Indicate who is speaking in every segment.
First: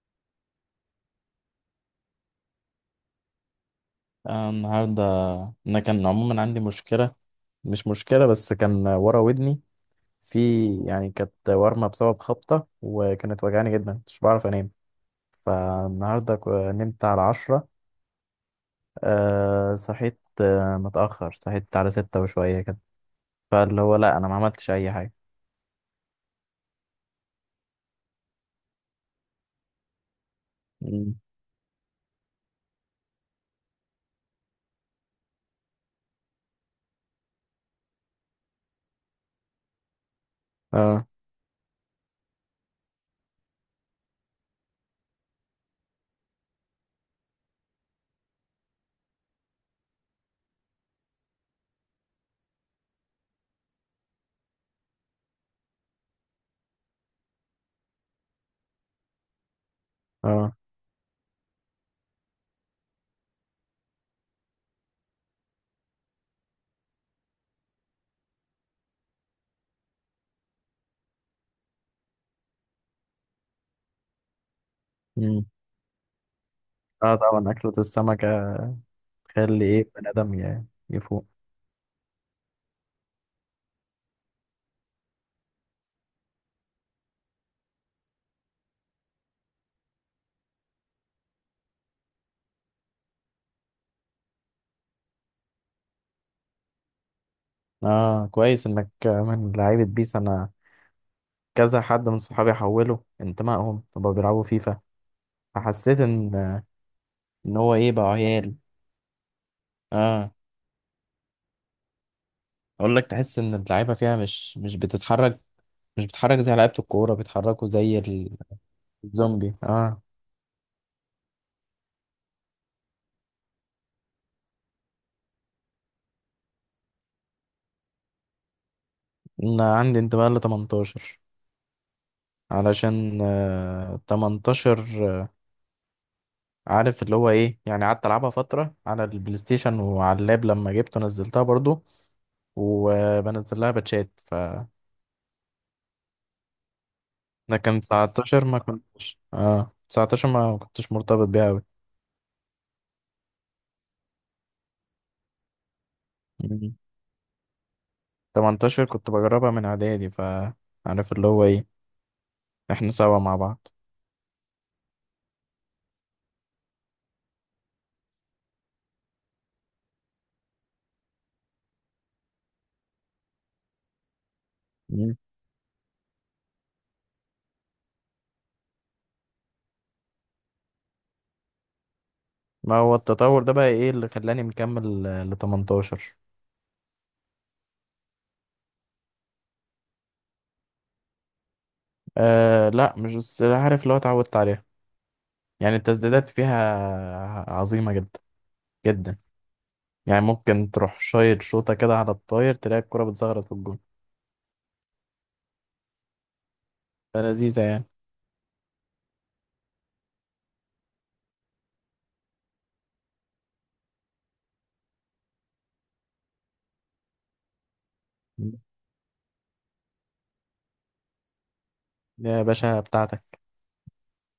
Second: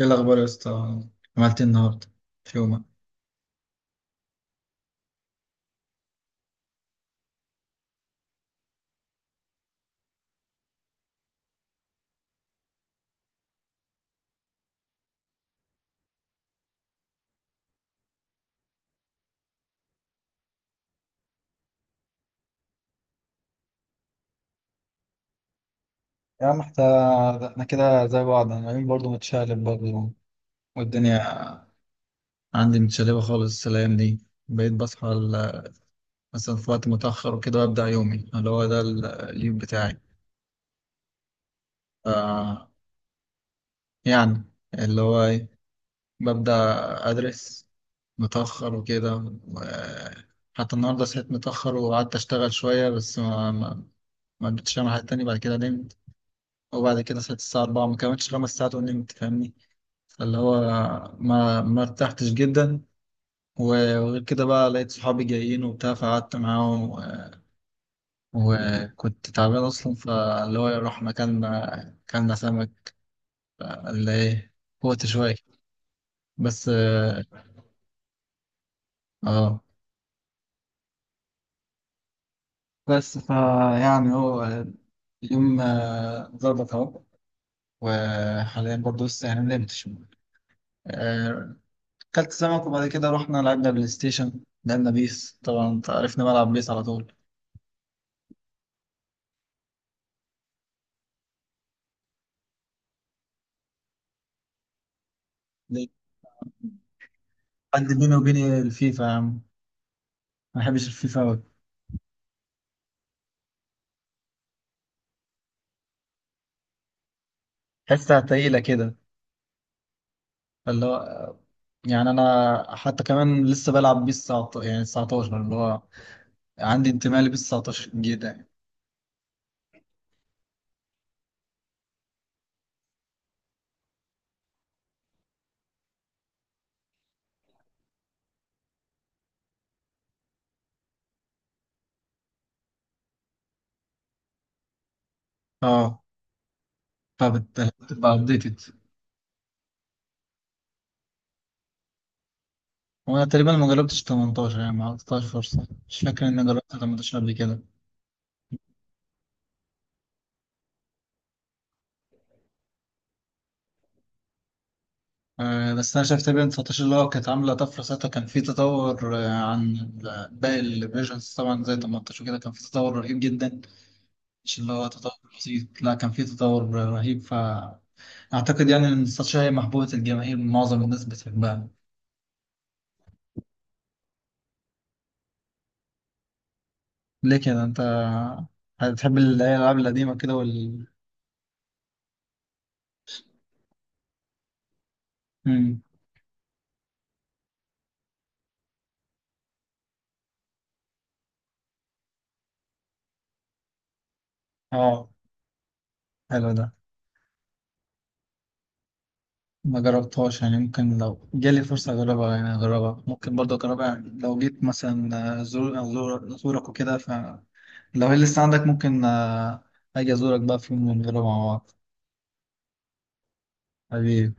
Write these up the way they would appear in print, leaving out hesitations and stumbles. Speaker 1: ايه الاخبار يا اسطى؟ عملت ايه النهارده في يومك؟
Speaker 2: آه، النهاردة أنا كان عموما عندي مشكلة، مش مشكلة، بس كان ورا ودني، في، يعني كانت ورمة بسبب خبطة، وكانت وجعاني جدا مش بعرف أنام. فالنهاردة نمت على 10. صحيت، متأخر، صحيت على ستة وشوية كده. فاللي هو لأ، أنا ما عملتش أي حاجة.
Speaker 1: يا عم احنا كده زي بعض. انا يومي برضه متشقلب، برضه،
Speaker 2: مم.
Speaker 1: والدنيا عندي متشلبه خالص الايام دي. بقيت بصحى مثلا في وقت متاخر وكده، وابدا يومي اللي هو ده اليوم بتاعي.
Speaker 2: اه.
Speaker 1: ف، يعني اللي هو ايه؟ ببدا ادرس متاخر وكده. حتى النهارده صحيت متاخر وقعدت اشتغل شويه، بس ما ما قدرتش اعمل حاجه تانية بعد كده. نمت، وبعد كده صحيت الساعة 4، ما كملتش خمس ساعات ونمت، فاهمني؟ فاللي
Speaker 2: اه.
Speaker 1: هو ما ارتحتش جدا. وغير كده بقى، لقيت صحابي جايين وبتاع، فقعدت معاهم وكنت تعبان أصلا، فاللي هو رحنا كلنا سمك. اللي إيه؟ قوت شوية،
Speaker 2: مم.
Speaker 1: بس
Speaker 2: اه،
Speaker 1: اه.
Speaker 2: طبعا أكلة السمكة
Speaker 1: آه.
Speaker 2: تخلي إيه بني آدم يفوق.
Speaker 1: بس فيعني هو اليوم ظبط أهو. وحاليا برضه لسه يعني ما نمتش. آه، كلت سمك وبعد كده رحنا لعبنا بلاي ستيشن، لعبنا بيس. طبعا انت عرفني بلعب بيس على طول.
Speaker 2: اه، كويس إنك من لعيبة بيس. أنا كذا حد من صحابي حولوا انتمائهم وبقوا بيلعبوا فيفا،
Speaker 1: ليه؟
Speaker 2: فحسيت ان هو ايه
Speaker 1: عندي
Speaker 2: بقى
Speaker 1: بيني وبين
Speaker 2: عيال.
Speaker 1: الفيفا يا عم،
Speaker 2: اه،
Speaker 1: ما بحبش الفيفا أوي.
Speaker 2: اقول لك تحس ان اللعيبه فيها مش بتتحرك، مش بتتحرك زي لعيبه الكوره بيتحركوا زي
Speaker 1: تحسها تقيلة كده،
Speaker 2: الزومبي. اه،
Speaker 1: اللي هو يعني. أنا حتى كمان لسه بلعب بيس 19، يعني 19 اللي هو، عندي انتماء لبيس 19 جدا يعني.
Speaker 2: انا عندي انتماء ل 18، علشان 18 عارف اللي هو ايه، يعني قعدت العبها فتره على البلاي ستيشن، وعلى اللاب لما جبته نزلتها برضو، وبنزل لها باتشات.
Speaker 1: اه
Speaker 2: لكن
Speaker 1: فبتبقى
Speaker 2: 19 ما
Speaker 1: أبديتد.
Speaker 2: كنتش، 19 ما كنتش مرتبط بيها أوي.
Speaker 1: وأنا تقريبا ما جربتش 18، يعني ما عطيتهاش فرصة، مش فاكر إني جربت
Speaker 2: مم.
Speaker 1: 18 قبل كده.
Speaker 2: 18 كنت بجربها من إعدادي، فعارف اللي هو إيه، إحنا سوا مع بعض.
Speaker 1: بس انا شفت بين 19 اللي هو كانت عامله طفره ساعتها، كان في تطور عن باقي الفيرجنز، طبعا زي 18 وكده كان في تطور رهيب جدا. مش اللي هو تطور
Speaker 2: مم.
Speaker 1: بسيط، لا كان في تطور رهيب. فاعتقد يعني ان 19 هي محبوبه الجماهير، معظم الناس بتحبها.
Speaker 2: ما هو التطور ده بقى إيه اللي خلاني مكمل ل 18؟
Speaker 1: ليه كده انت بتحب الالعاب القديمه كده
Speaker 2: آه لا، مش بس، عارف اللي هو اتعودت عليها، يعني
Speaker 1: مم.
Speaker 2: التسديدات فيها عظيمة جدا جدا، يعني ممكن تروح شايط شوطة كده على الطاير، تلاقي الكرة بتزغرط في الجون،
Speaker 1: اه حلو ده،
Speaker 2: فلذيذة يعني.
Speaker 1: ما جربتهاش. يعني ممكن لو جالي فرصة أجربها، يعني أجربها، ممكن برضه أجربها يعني. لو جيت مثلا أزورك وكده، لو هي لسه
Speaker 2: مم.
Speaker 1: عندك ممكن، اجي ازورك بقى في يوم ونجرب مع بعض.
Speaker 2: يا باشا بتاعتك.
Speaker 1: حبيبي.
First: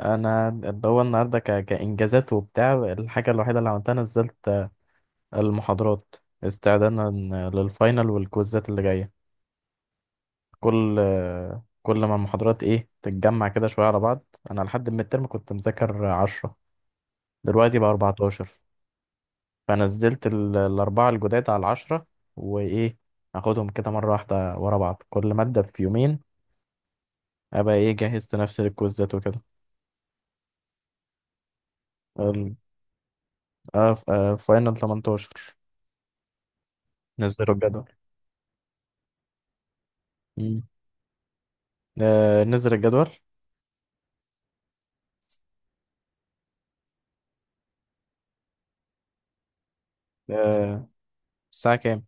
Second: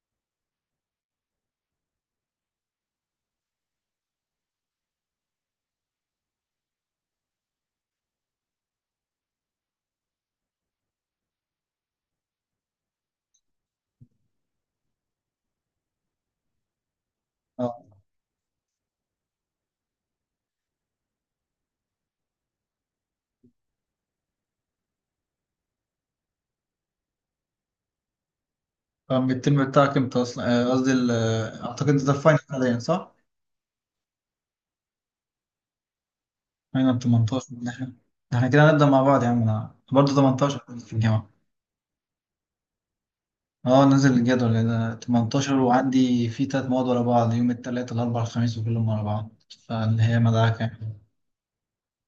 Speaker 2: انا اللي هو النهارده كانجازات وبتاع، الحاجه الوحيده اللي عملتها نزلت المحاضرات استعدادا للفاينل والكويزات اللي جايه. كل ما المحاضرات ايه تتجمع كده شويه على بعض. انا لحد من الترم كنت مذاكر 10، دلوقتي
Speaker 1: اه.
Speaker 2: بقى 14، فنزلت الاربعه الجداد على العشرة، وايه اخدهم كده مره واحده ورا بعض، كل ماده في يومين، ابقى ايه جهزت نفسي للكويزات
Speaker 1: طب
Speaker 2: وكده.
Speaker 1: الترم بتاعك امتى اصلا؟ قصدي اعتقد انت في فاينل
Speaker 2: ال-
Speaker 1: حاليا، صح؟
Speaker 2: فاينل 18،
Speaker 1: فاينل
Speaker 2: نزلوا
Speaker 1: 18. ده احنا،
Speaker 2: الجدول.
Speaker 1: ده احنا كده هنبدأ مع بعض يا عم، انا برضه 18 في الجامعة.
Speaker 2: نزل الجدول.
Speaker 1: اه نزل الجدول. انا 18، وعندي في تلات مواد ورا بعض، يوم التلات الاربع الخميس، وكلهم ورا بعض. فاللي هي مدعكة
Speaker 2: آه،
Speaker 1: يعني.
Speaker 2: الساعة كام؟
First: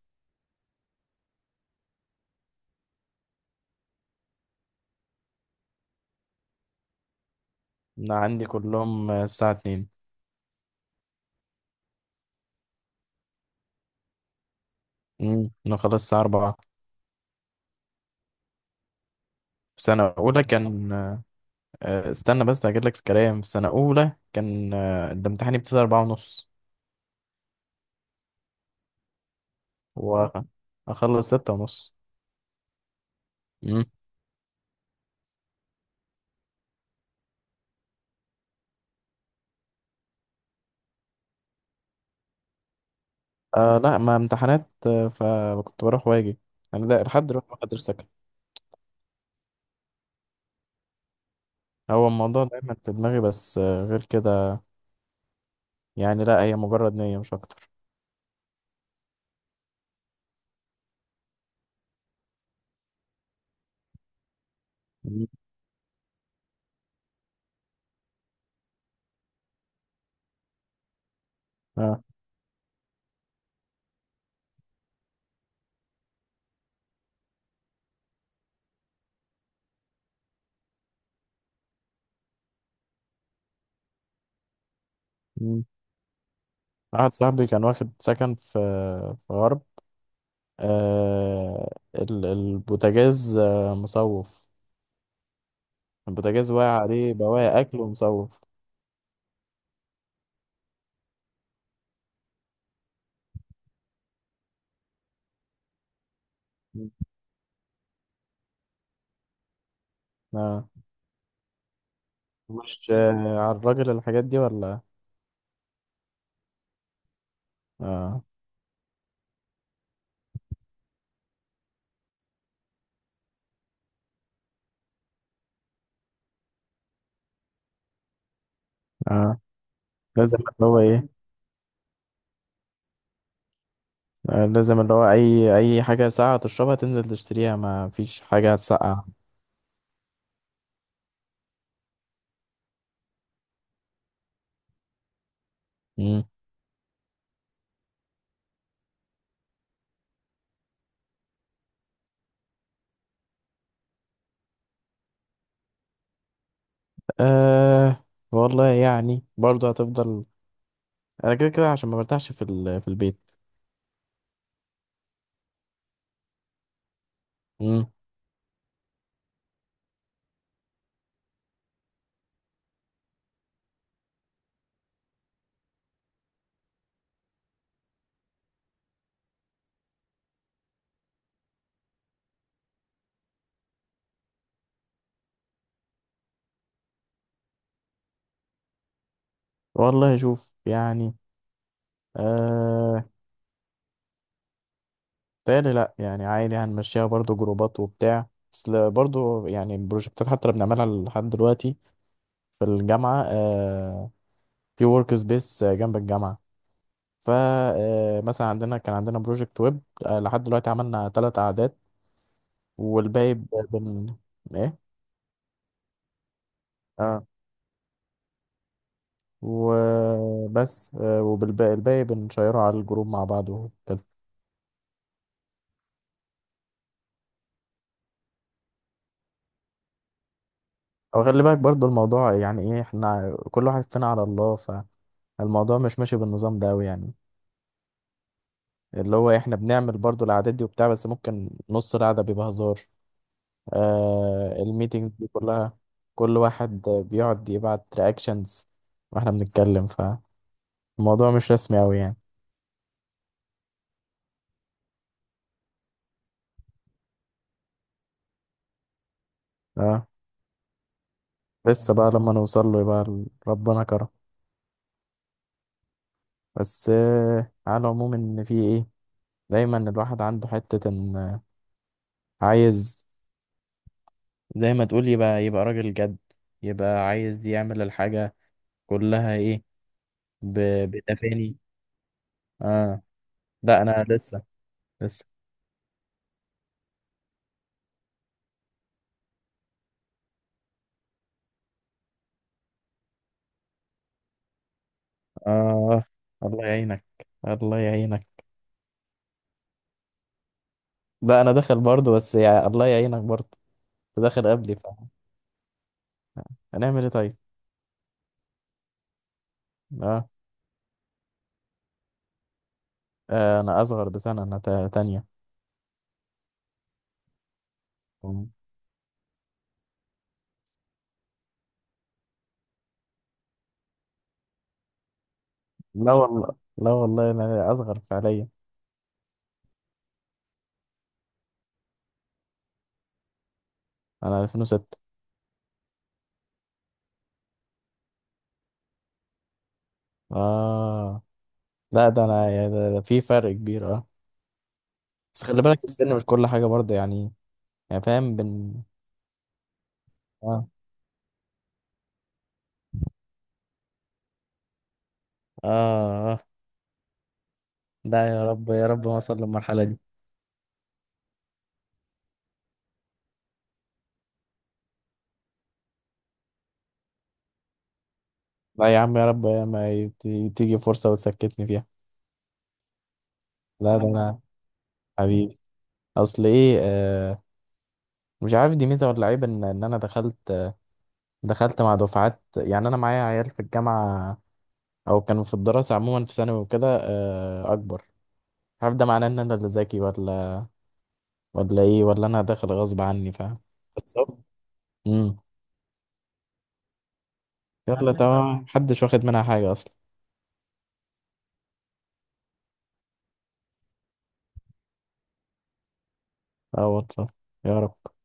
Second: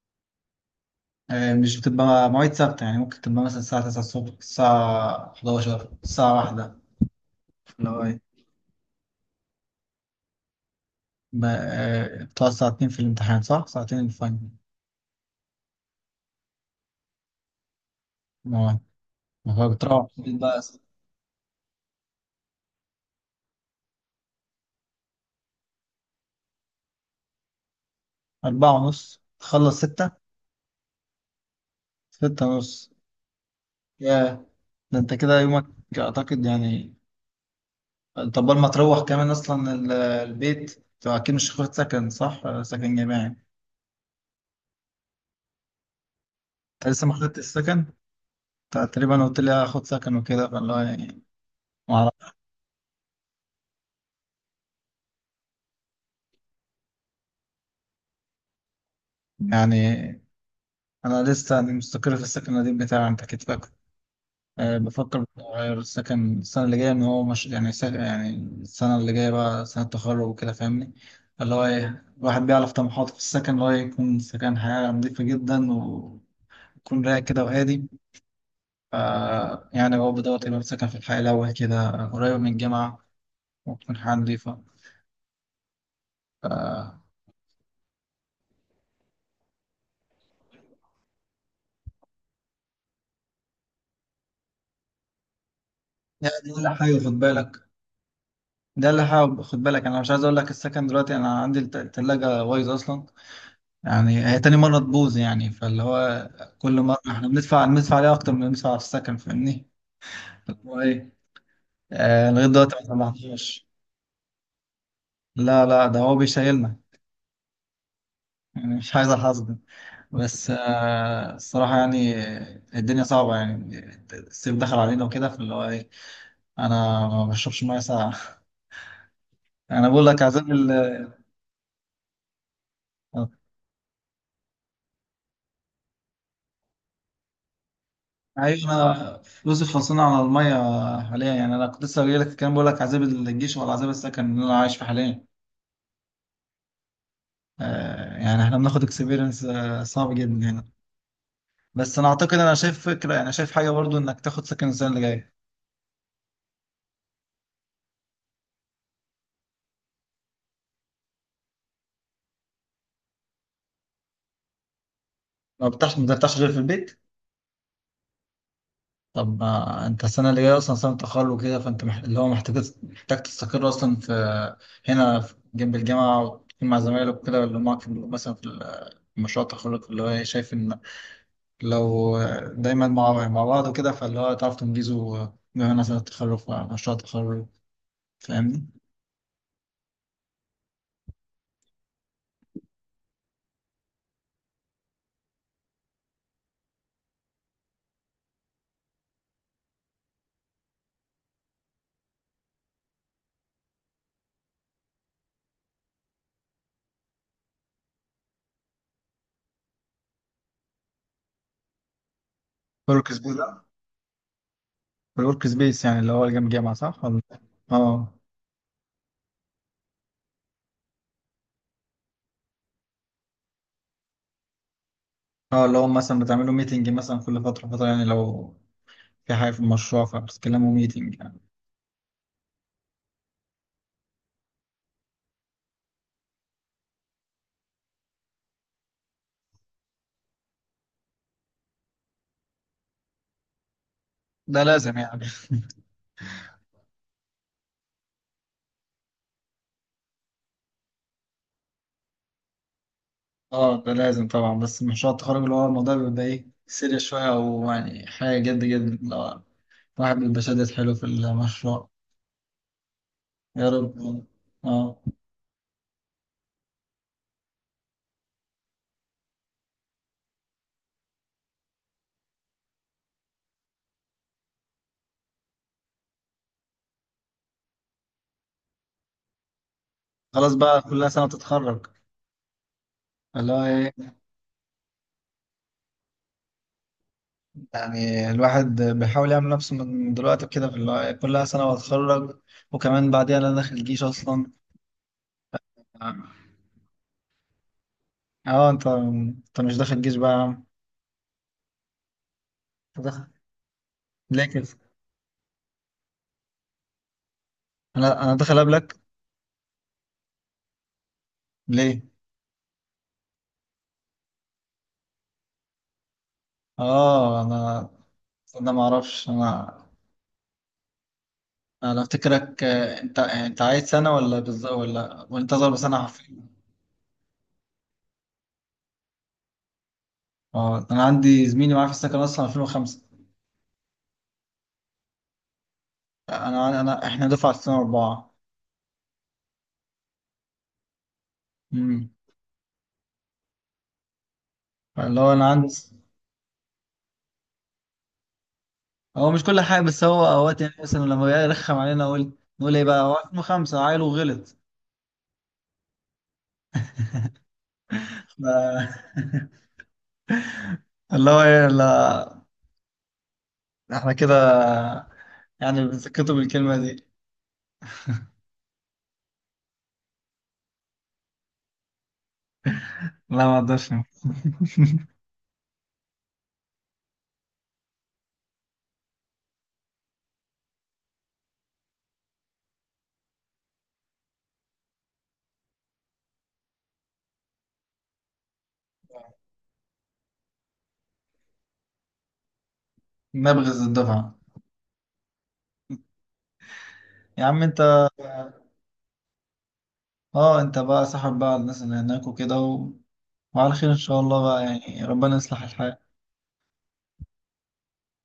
Speaker 1: مش بتبقى مواعيد ثابتة، يعني ممكن تبقى مثلا الساعة 9 الصبح، الساعة 11، الساعة
Speaker 2: أنا
Speaker 1: 1.
Speaker 2: عندي كلهم الساعة 2.
Speaker 1: ما بتقعد ساعتين في الامتحان صح؟ ساعتين الفاينل.
Speaker 2: أنا خلاص الساعة 4.
Speaker 1: ما ما هو
Speaker 2: في
Speaker 1: بتروح
Speaker 2: سنة
Speaker 1: البيت
Speaker 2: أولى
Speaker 1: بقى.
Speaker 2: كان استنى بس هجيب لك الكلام، في سنة أولى كان الامتحان يبتدي 4:30،
Speaker 1: أربعة ونص تخلص ستة.
Speaker 2: وأخلص 6:30.
Speaker 1: ستة ونص.
Speaker 2: مم.
Speaker 1: ياه. ده أنت كده يومك، أعتقد يعني. طب ما تروح كمان أصلا البيت؟ أنت أكيد مش هتاخد سكن صح؟ سكن جامعي أنت؟
Speaker 2: آه لا، ما امتحانات، فكنت بروح واجي، يعني ده
Speaker 1: لسه ما
Speaker 2: لحد
Speaker 1: خدتش
Speaker 2: دلوقتي ما
Speaker 1: السكن؟
Speaker 2: حدش سكت.
Speaker 1: أنت تقريبا قلت لي هاخد سكن وكده، فالله يعني ما
Speaker 2: هو
Speaker 1: أعرف.
Speaker 2: الموضوع دايما في دماغي، بس غير كده، يعني لا هي مجرد نية مش أكتر.
Speaker 1: يعني أنا لسه يعني مستقر في السكن القديم بتاعي، أنت أكيد فاكر. أه بفكر
Speaker 2: مم.
Speaker 1: أغير السكن السنة اللي جاية، إن هو مش يعني يعني السنة اللي جاية بقى سنة تخرج وكده، فاهمني؟ اللي هو
Speaker 2: آه.
Speaker 1: إيه؟ الواحد بيعرف طموحاته في السكن، اللي هو يكون سكن حياة نظيفة جدا، ويكون رايق كده وهادي. ف، يعني هو بدور يبقى سكن في الحي الأول كده، قريب من الجامعة، وتكون حياة نظيفة.
Speaker 2: مم.
Speaker 1: ف،
Speaker 2: واحد صاحبي كان واخد سكن في في غرب. البوتاجاز مصوف،
Speaker 1: يعني
Speaker 2: البوتاجاز
Speaker 1: ده اللي
Speaker 2: واقع
Speaker 1: حابب
Speaker 2: عليه
Speaker 1: خد بالك.
Speaker 2: بواقي أكل ومصوف.
Speaker 1: ده اللي حابب خد بالك. أنا مش عايز أقول لك السكن دلوقتي، أنا عندي التلاجة بايظة أصلا، يعني هي تاني مرة تبوظ يعني. فاللي هو كل
Speaker 2: مم.
Speaker 1: مرة احنا بندفع عليها أكتر من اللي بندفع على السكن، فاهمني؟ اللي
Speaker 2: آه،
Speaker 1: هو إيه؟ آه لغاية دلوقتي ما
Speaker 2: مش على
Speaker 1: طلعناش.
Speaker 2: الراجل الحاجات دي ولا؟
Speaker 1: لا لا ده هو بيشيلنا.
Speaker 2: آه
Speaker 1: يعني مش عايز الحظ ده. بس آه الصراحة يعني، الدنيا صعبة يعني. الصيف دخل علينا وكده، فاللي هو إيه، أنا ما بشربش مية ساقعة.
Speaker 2: آه،
Speaker 1: أنا بقول لك
Speaker 2: لازم
Speaker 1: عذاب
Speaker 2: اللي
Speaker 1: ال
Speaker 2: هو إيه.
Speaker 1: آه،
Speaker 2: آه، لازم اللي هو أي حاجة ساقعة تشربها تنزل تشتريها، ما فيش حاجة
Speaker 1: أيوة.
Speaker 2: هتسقع.
Speaker 1: أنا فلوسي خلصانة على المية حاليا، يعني أنا كنت لسه جايلك في الكلام بقول لك عذاب الجيش ولا عذاب السكن اللي أنا عايش فيه حاليا.
Speaker 2: مم.
Speaker 1: يعني احنا بناخد اكسبيرينس صعب جدا هنا. بس انا اعتقد، انا شايف فكره يعني، شايف حاجه برضو انك تاخد سكن السنه اللي جايه.
Speaker 2: آه، والله يعني برضه هتفضل، أنا كده كده عشان ما برتاحش في البيت.
Speaker 1: ما بترتاحش غير في البيت.
Speaker 2: مم.
Speaker 1: طب ما انت السنه اللي جايه اصلا سنه تخرج وكده، فانت اللي هو محتاج، تستقر اصلا في هنا جنب الجامعه، وتكون مع زمايلك وكده اللي هم معاك في مثلا في في مشروع التخرج. اللي هو إيه، شايف ان لو دايما مع بعض وكده، فاللي هو تعرف تنجزه. بما مثلا التخرج، مشروع التخرج، فاهمني؟
Speaker 2: والله شوف يعني. آه، تاني لا، يعني عادي هنمشيها برضو جروبات وبتاع، اصل برضو يعني البروجكتات حتى اللي بنعملها لحد دلوقتي في الجامعة في ورك سبيس جنب الجامعة. فا مثلا عندنا بروجكت ويب. آه لحد دلوقتي عملنا ثلاث أعداد،
Speaker 1: كل
Speaker 2: والباقي
Speaker 1: الكسبوز
Speaker 2: ب- بن ايه.
Speaker 1: الورك سبيس يعني اللي هو جنب جامعة، صح؟ ولا؟
Speaker 2: اه،
Speaker 1: اه.
Speaker 2: وبس، وبالباقي الباقي بنشيره على الجروب مع بعض وكده.
Speaker 1: اه اللي هو مثلا بتعملوا ميتنج مثلا كل فترة فترة يعني، لو في حاجة في المشروع فبتتكلموا ميتنج
Speaker 2: او
Speaker 1: يعني.
Speaker 2: خلي بالك برضو الموضوع يعني ايه، احنا كل واحد فينا على الله، فالموضوع مش ماشي بالنظام ده أوي يعني. اللي هو احنا بنعمل برضو العادات دي وبتاع، بس ممكن نص القعدة بيبقى هزار. آه،
Speaker 1: ده لازم
Speaker 2: الميتينجز
Speaker 1: يعني.
Speaker 2: دي كلها كل واحد بيقعد يبعت رياكشنز واحنا بنتكلم، فالموضوع مش رسمي قوي يعني.
Speaker 1: اه ده لازم طبعا، بس مشروع التخرج اللي هو الموضوع بيبقى ايه سيريس شوية، أو يعني حاجة جد جد، لو
Speaker 2: اه،
Speaker 1: واحد بيبقى شادد حلو في المشروع.
Speaker 2: لسه بقى لما نوصل له يبقى
Speaker 1: يا
Speaker 2: ربنا
Speaker 1: رب.
Speaker 2: كرم.
Speaker 1: اه.
Speaker 2: بس على العموم ان في ايه، دايما الواحد عنده حتة ان عايز زي ما تقول يبقى راجل جد، يبقى عايز يعمل الحاجة كلها ايه
Speaker 1: خلاص بقى، كلها سنة
Speaker 2: بتفاني.
Speaker 1: تتخرج.
Speaker 2: اه
Speaker 1: اللي هو
Speaker 2: لا،
Speaker 1: ايه،
Speaker 2: انا لسه لسه.
Speaker 1: يعني الواحد بيحاول يعمل نفسه من دلوقتي كده في اللي هو إيه، كلها سنة واتخرج. وكمان بعديها انا داخل الجيش اصلا.
Speaker 2: آه،
Speaker 1: اه.
Speaker 2: الله يعينك، الله يعينك.
Speaker 1: اه، انت مش داخل الجيش بقى يا عم؟
Speaker 2: لا أنا داخل برضه، بس يا الله
Speaker 1: أنت
Speaker 2: يعينك
Speaker 1: داخل؟
Speaker 2: برضه. أنت
Speaker 1: ليه
Speaker 2: داخل
Speaker 1: كده؟
Speaker 2: قبلي، فهنعمل إيه طيب.
Speaker 1: انا داخل قبلك.
Speaker 2: آه.
Speaker 1: ليه؟
Speaker 2: آه، أنا أصغر بسنة، أنا تانية.
Speaker 1: اه انا، انا ما اعرفش انا. انا افتكرك انت عايز سنه، ولا بالظبط، ولا وانت اصغر بسنه
Speaker 2: لا
Speaker 1: حرفيا؟
Speaker 2: والله، لا والله، أنا أصغر فعليا.
Speaker 1: اه انا عندي زميلي معايا في السكن اصلا 2005.
Speaker 2: أنا 2006.
Speaker 1: انا انا احنا دفعه 2004.
Speaker 2: آه لا،
Speaker 1: امم.
Speaker 2: ده أنا ده في فرق كبير آه.
Speaker 1: اللي هو
Speaker 2: بس
Speaker 1: انا
Speaker 2: خلي
Speaker 1: عندي.
Speaker 2: بالك السن مش كل حاجة برضه، يعني فاهم
Speaker 1: هو مش كل حاجه، بس هو اوقات
Speaker 2: آه.
Speaker 1: يعني مثلا لما يرخم علينا نقول ايه بقى، هو 2005 عيل وغلط.
Speaker 2: آه. آه. لا، يا رب يا رب ما
Speaker 1: ف-
Speaker 2: أوصل للمرحلة دي.
Speaker 1: اللي هو ايه. لا احنا كده يعني بنسكته بالكلمة دي.
Speaker 2: لا يا عم، يا رب ما تيجي فرصة وتسكتني فيها.
Speaker 1: لا ما اقدرش.
Speaker 2: لا ده أنا حبيبي. اصل ايه مش عارف دي ميزه ولا عيب ان انا دخلت مع دفعات، يعني انا معايا عيال في الجامعه او كانوا في الدراسه عموما في ثانوي وكده اكبر. مش عارف ده معناه ان انا اللي ذكي ولا ايه، ولا انا داخل غصب عني، فاهم.
Speaker 1: نبغز الدفعة.
Speaker 2: بالظبط. امم
Speaker 1: يا عم انت،
Speaker 2: يلا تمام، محدش واخد منها حاجه اصلا.
Speaker 1: اه انت بقى صاحب بقى الناس اللي هناك وكده وعلى خير ان شاء الله بقى، يعني ربنا يصلح الحال.
Speaker 2: اه والله، يا رب.